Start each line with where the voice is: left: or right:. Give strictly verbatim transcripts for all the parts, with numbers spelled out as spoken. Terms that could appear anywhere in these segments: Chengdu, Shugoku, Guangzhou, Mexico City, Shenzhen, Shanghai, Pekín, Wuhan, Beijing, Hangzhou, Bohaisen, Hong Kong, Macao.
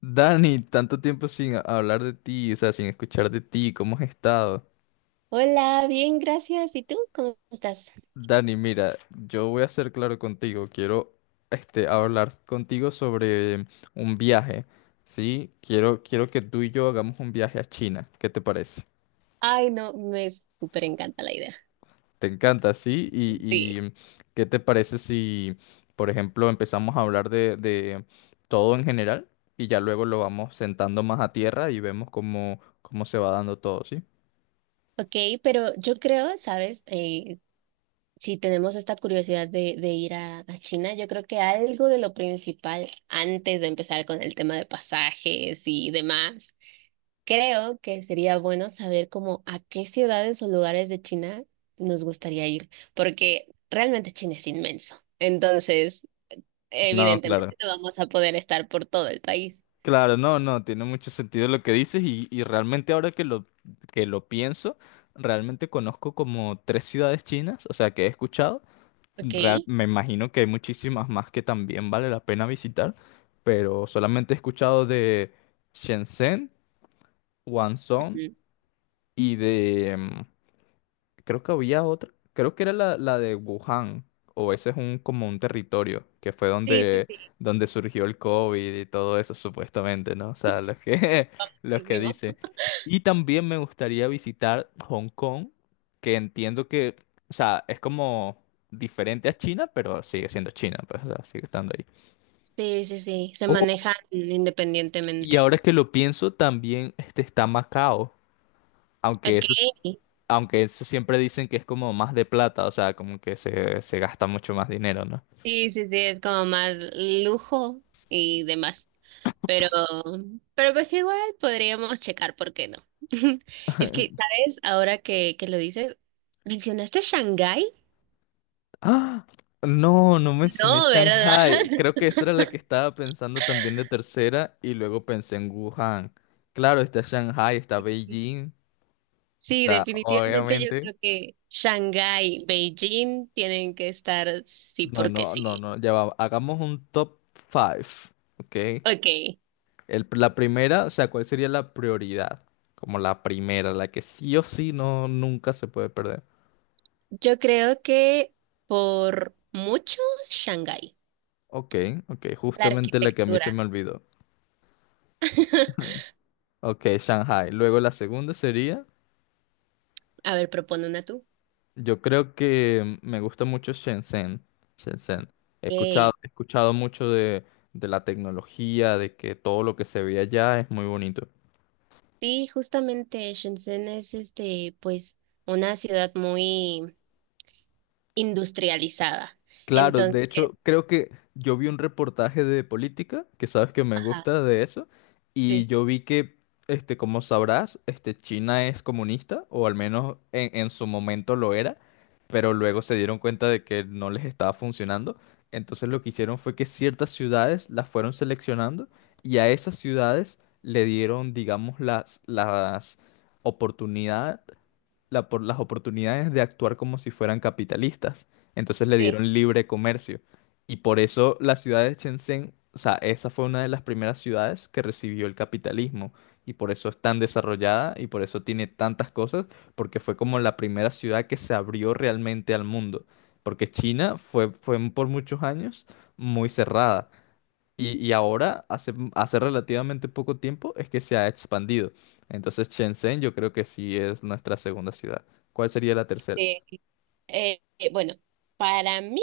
left: Dani, tanto tiempo sin a- hablar de ti, o sea, sin escuchar de ti, ¿cómo has estado?
right: Hola, bien, gracias. ¿Y tú? ¿Cómo estás?
left: Dani, mira, yo voy a ser claro contigo, quiero este, hablar contigo sobre un viaje, ¿sí? Quiero, quiero que tú y yo hagamos un viaje a China, ¿qué te parece?
right: Ay, no, me súper encanta la idea.
left: ¿Te encanta, sí? ¿Y,
right: Sí.
left: y qué te parece si, por ejemplo, empezamos a hablar de, de todo en general y ya luego lo vamos sentando más a tierra y vemos cómo, cómo se va dando todo, ¿sí?
right: Ok, pero yo creo, ¿sabes? Eh, si tenemos esta curiosidad de, de ir a, a China, yo creo que algo de lo principal antes de empezar con el tema de pasajes y demás, creo que sería bueno saber como a qué ciudades o lugares de China nos gustaría ir, porque realmente China es inmenso. Entonces,
left: No, claro.
right: evidentemente no vamos a poder estar por todo el país.
left: Claro, no, no, tiene mucho sentido lo que dices y, y realmente ahora que lo, que lo pienso, realmente conozco como tres ciudades chinas, o sea, que he escuchado.
right: Ok.
left: Real- me imagino que hay muchísimas más que también vale la pena visitar, pero solamente he escuchado de Shenzhen, Guangzhou.
right: Mm.
left: y de em, Creo que había otra. Creo que era la, la de Wuhan. O ese es un como un territorio que fue
right: Sí, sí,
left: donde,
right: sí,
left: donde surgió el COVID y todo eso, supuestamente, ¿no? O sea, los que, los
right: sí,
left: que
right: fuimos.
left: dicen. Y también me gustaría visitar Hong Kong, que entiendo que, o sea, es como diferente a China, pero sigue siendo China, pues, o sea, sigue estando ahí.
right: Sí, sí, sí, se
left: Oh,
right: manejan
left: y
right: independientemente.
left: ahora que lo pienso, también este, está Macao. aunque eso
right: Ok.
left: Aunque eso siempre dicen que es como más de plata, o sea, como que se, se gasta mucho más dinero, ¿no?
right: Sí, sí, sí, es como más lujo y demás. Pero, pero pues igual podríamos checar, ¿por qué no? Es que, ¿sabes? Ahora que, que lo dices, ¿mencionaste Shanghái?
left: ¡Ah! No, no mencioné
right: No, ¿verdad?
left: Shanghai. Creo que esa era la que estaba pensando también de tercera y luego pensé en Wuhan. Claro, está Shanghai, está Beijing. O
right: Sí,
left: sea,
right: definitivamente yo
left: obviamente.
right: creo que Shanghái, Beijing tienen que estar sí
left: No,
right: porque
left: no, no,
right: sí.
left: no. Ya va. Hagamos un top five, ¿ok?
right: Ok.
left: El- la primera, o sea, ¿cuál sería la prioridad? Como la primera, la que sí o sí no, nunca se puede perder.
right: Yo creo que por mucho Shanghái,
left: Ok, ok,
right: la
left: justamente la que a mí se
right: arquitectura.
left: me olvidó. Ok, Shanghai. Luego la segunda sería,
right: A ver, propone una tú.
left: yo creo que me gusta mucho Shenzhen. Shenzhen. He escuchado,
right: Ey.
left: he escuchado mucho de, de la tecnología, de que todo lo que se ve allá es muy bonito.
right: Sí, justamente Shenzhen es este, pues, una ciudad muy industrializada.
left: Claro, de
right: Entonces,
left: hecho, creo que yo vi un reportaje de política, que sabes que me
right: ajá,
left: gusta de eso, y
right: sí,
left: yo vi que, este, como sabrás, este, China es comunista, o al menos en, en su momento lo era, pero luego se dieron cuenta de que no les estaba funcionando. Entonces lo que hicieron fue que ciertas ciudades las fueron seleccionando y a esas ciudades le dieron, digamos, las, las oportunidades la por- las oportunidades de actuar como si fueran capitalistas. Entonces le
right: sí,
left: dieron libre comercio. Y por eso la ciudad de Shenzhen, o sea, esa fue una de las primeras ciudades que recibió el capitalismo. Y por eso es tan desarrollada y por eso tiene tantas cosas, porque fue como la primera ciudad que se abrió realmente al mundo. Porque China fue, fue por muchos años muy cerrada. Y, y ahora, hace, hace relativamente poco tiempo, es que se ha expandido. Entonces, Shenzhen yo creo que sí es nuestra segunda ciudad. ¿Cuál sería la tercera?
right: sí. Eh, eh, bueno, para mí,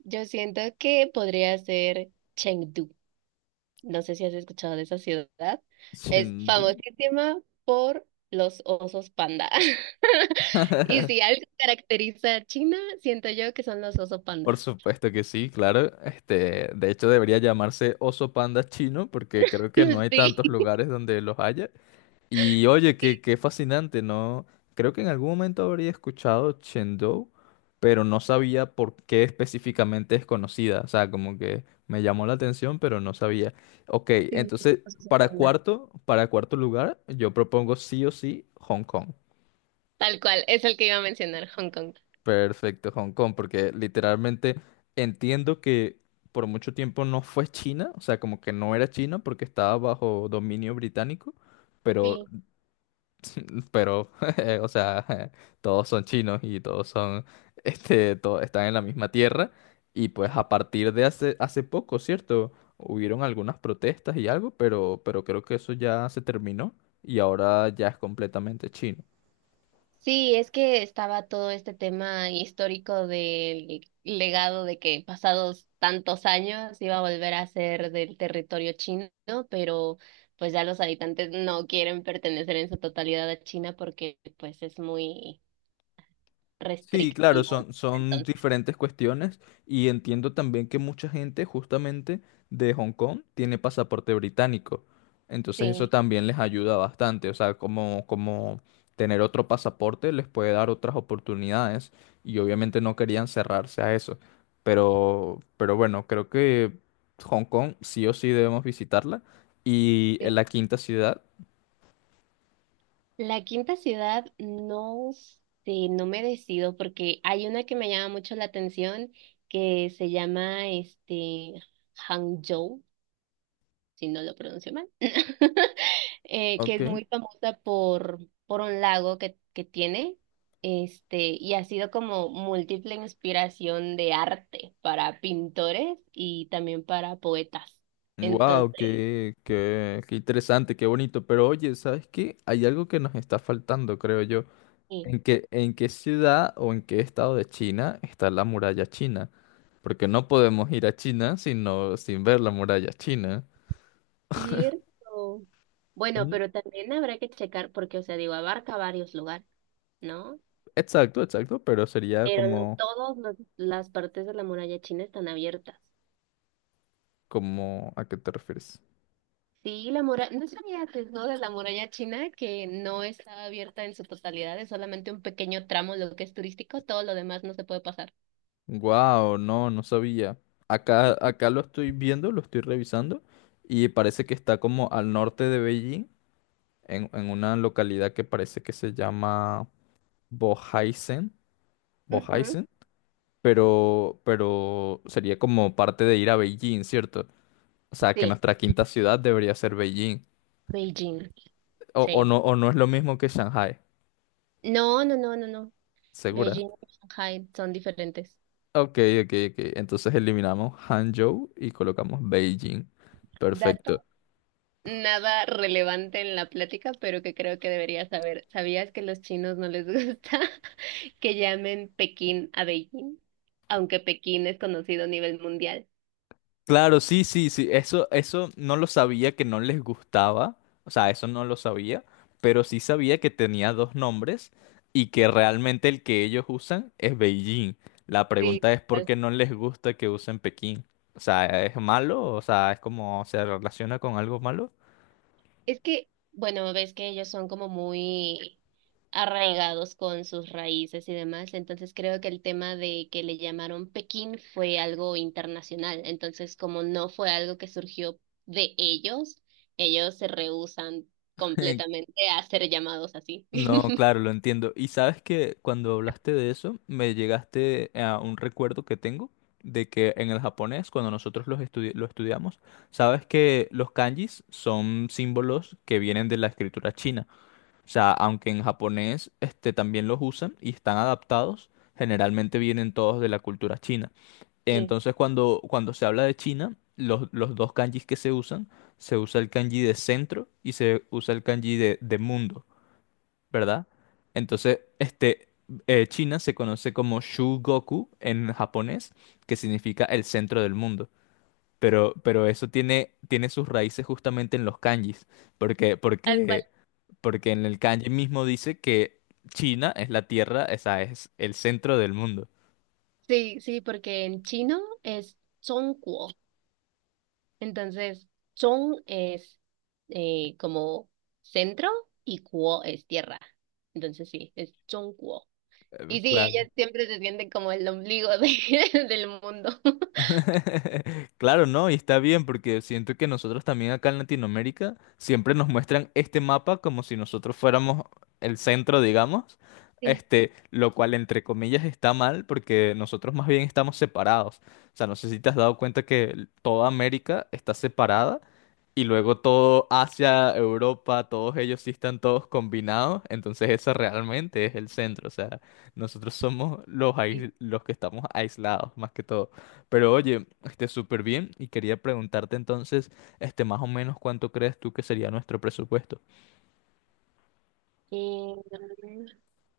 right: yo siento que podría ser Chengdu. No sé si has escuchado de esa ciudad. Es
left: Chengdu.
right: famosísima por los osos panda. Y si algo caracteriza a China, siento yo que son los osos
left: Por
right: panda.
left: supuesto que sí, claro. Este, de hecho, debería llamarse oso panda chino porque creo que no hay tantos lugares donde los haya. Y oye, qué, qué fascinante, ¿no? Creo que en algún momento habría escuchado Chengdu, pero no sabía por qué específicamente es conocida. O sea, como que me llamó la atención, pero no sabía. Ok,
right: Sí, sí,
left: entonces,
right: los osos
left: para
right: panda.
left: cuarto, para cuarto lugar, yo propongo sí o sí Hong Kong.
right: Tal cual, es el que iba a mencionar, Hong Kong.
left: Perfecto, Hong Kong, porque literalmente entiendo que por mucho tiempo no fue China, o sea, como que no era China porque estaba bajo dominio británico, pero
right: Sí.
left: pero, o sea, todos son chinos y todos son, este, todos están en la misma tierra. Y pues a partir de hace, hace poco, ¿cierto? Hubieron algunas protestas y algo, pero, pero creo que eso ya se terminó y ahora ya es completamente chino.
right: Sí, es que estaba todo este tema histórico del legado de que pasados tantos años iba a volver a ser del territorio chino, pero pues ya los habitantes no quieren pertenecer en su totalidad a China porque pues es muy
left: Sí, claro,
right: restrictivo, ¿no?
left: son, son
right: Entonces,
left: diferentes cuestiones y entiendo también que mucha gente justamente de Hong Kong tiene pasaporte británico. Entonces eso
right: sí,
left: también les ayuda bastante, o sea, como, como tener otro pasaporte les puede dar otras oportunidades y obviamente no querían cerrarse a eso. Pero, pero bueno, creo que Hong Kong sí o sí debemos visitarla y
right: sí.
left: en la quinta ciudad.
right: La quinta ciudad, no sé, no me decido porque hay una que me llama mucho la atención que se llama este Hangzhou si no lo pronuncio mal, eh, que es
left: Ok.
right: muy famosa por, por un lago que, que tiene, este, y ha sido como múltiple inspiración de arte para pintores y también para poetas.
left: Wow,
right: Entonces,
left: qué, qué, qué interesante, qué bonito. Pero oye, ¿sabes qué? Hay algo que nos está faltando, creo yo.
right: sí,
left: ¿En qué, en qué ciudad o en qué estado de China está la muralla china? Porque no podemos ir a China sino sin ver la muralla china.
right: cierto. Bueno,
left: Mm.
right: pero también habrá que checar porque, o sea, digo, abarca varios lugares, ¿no?
left: Exacto, exacto, pero sería
right: Pero no
left: como,
right: todas las partes de la muralla china están abiertas.
left: como, ¿a qué te refieres?
right: Sí, la muralla, no sabías, ¿no? De la muralla china que no está abierta en su totalidad, es solamente un pequeño tramo lo que es turístico, todo lo demás no se puede pasar.
left: Wow, no, no sabía. Acá,
right: Sí.
left: acá lo estoy viendo, lo estoy revisando y parece que está como al norte de Beijing en, en una localidad que parece que se llama Bohaisen,
right: Ujú.
left: Bohaisen, pero, pero sería como parte de ir a Beijing, ¿cierto? O sea, que
right: Sí,
left: nuestra quinta ciudad debería ser Beijing.
right: Beijing,
left: O, o
right: sí.
left: no, o no es lo mismo que Shanghai,
right: No, no, no, no, no.
left: ¿segura?
right: Beijing y Shanghai son diferentes.
left: Ok, ok, ok. Entonces eliminamos Hangzhou y colocamos Beijing. Perfecto.
right: Dato. Nada relevante en la plática, pero que creo que deberías saber. ¿Sabías que los chinos no les gusta que llamen Pekín a Beijing? Aunque Pekín es conocido a nivel mundial.
left: Claro, sí, sí, sí, eso, eso no lo sabía que no les gustaba, o sea, eso no lo sabía, pero sí sabía que tenía dos nombres y que realmente el que ellos usan es Beijing. La
right: Sí.
left: pregunta es por qué no les gusta que usen Pekín. O sea, ¿es malo? O sea, ¿es como se relaciona con algo malo?
right: Es que, bueno, ves que ellos son como muy arraigados con sus raíces y demás, entonces creo que el tema de que le llamaron Pekín fue algo internacional, entonces como no fue algo que surgió de ellos, ellos se rehúsan completamente a ser llamados así.
left: No, claro, lo entiendo. Y sabes que cuando hablaste de eso, me llegaste a un recuerdo que tengo de que en el japonés, cuando nosotros los estudi- lo estudiamos, sabes que los kanjis son símbolos que vienen de la escritura china. O sea, aunque en japonés este, también los usan y están adaptados, generalmente vienen todos de la cultura china.
right: Sí,
left: Entonces, cuando, cuando se habla de China, los, los dos kanjis que se usan, se usa el kanji de centro y se usa el kanji de de mundo, ¿verdad? Entonces, este, eh, China se conoce como Shugoku en japonés, que significa el centro del mundo. Pero, pero eso tiene, tiene, sus raíces justamente en los kanjis, porque,
right: tal cual.
left: porque, porque en el kanji mismo dice que China es la tierra, esa es el centro del mundo.
right: Sí, sí, porque en chino es Zhongguo. Entonces, Chong es eh, como centro y Kuo es tierra. Entonces, sí, es Chong Kuo.
left: Eh,
right: Y sí,
left: Claro.
right: ella siempre se siente como el ombligo de- del mundo.
left: Claro, ¿no? Y está bien porque siento que nosotros también acá en Latinoamérica siempre nos muestran este mapa como si nosotros fuéramos el centro, digamos,
right: Sí,
left: este, lo cual entre comillas está mal porque nosotros más bien estamos separados. O sea, no sé si te has dado cuenta que toda América está separada y luego todo Asia, Europa, todos ellos sí están todos combinados, entonces ese realmente es el centro. O sea, nosotros somos los,
right: sí.
left: ais- los que estamos aislados más que todo. Pero oye, este, súper bien y quería preguntarte entonces, este, más o menos cuánto crees tú que sería nuestro presupuesto,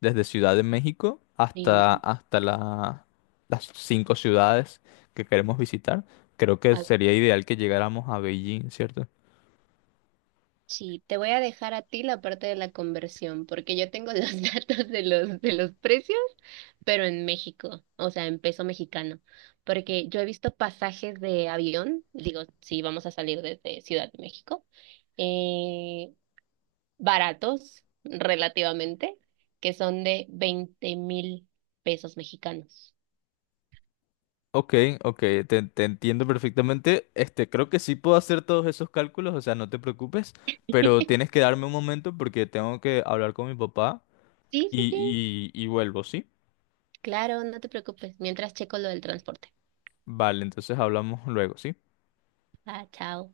left: desde Ciudad de México
right: Y
left: hasta, hasta la- las cinco ciudades que queremos visitar. Creo que sería ideal que llegáramos a Beijing, ¿cierto?
right: sí, te voy a dejar a ti la parte de la conversión, porque yo tengo los datos de los, de los precios, pero en México, o sea, en peso mexicano, porque yo he visto pasajes de avión, digo, si vamos a salir desde Ciudad de México, eh, baratos relativamente, que son de veinte mil pesos mexicanos.
left: Ok, ok, te, te entiendo perfectamente. Este, creo que sí puedo hacer todos esos cálculos, o sea, no te preocupes, pero tienes que darme un momento porque tengo que hablar con mi papá
right: Sí, sí, sí,
left: y, y y vuelvo, ¿sí?
right: claro, no te preocupes, mientras checo lo del transporte.
left: Vale, entonces hablamos luego, ¿sí?
right: Ah, chao.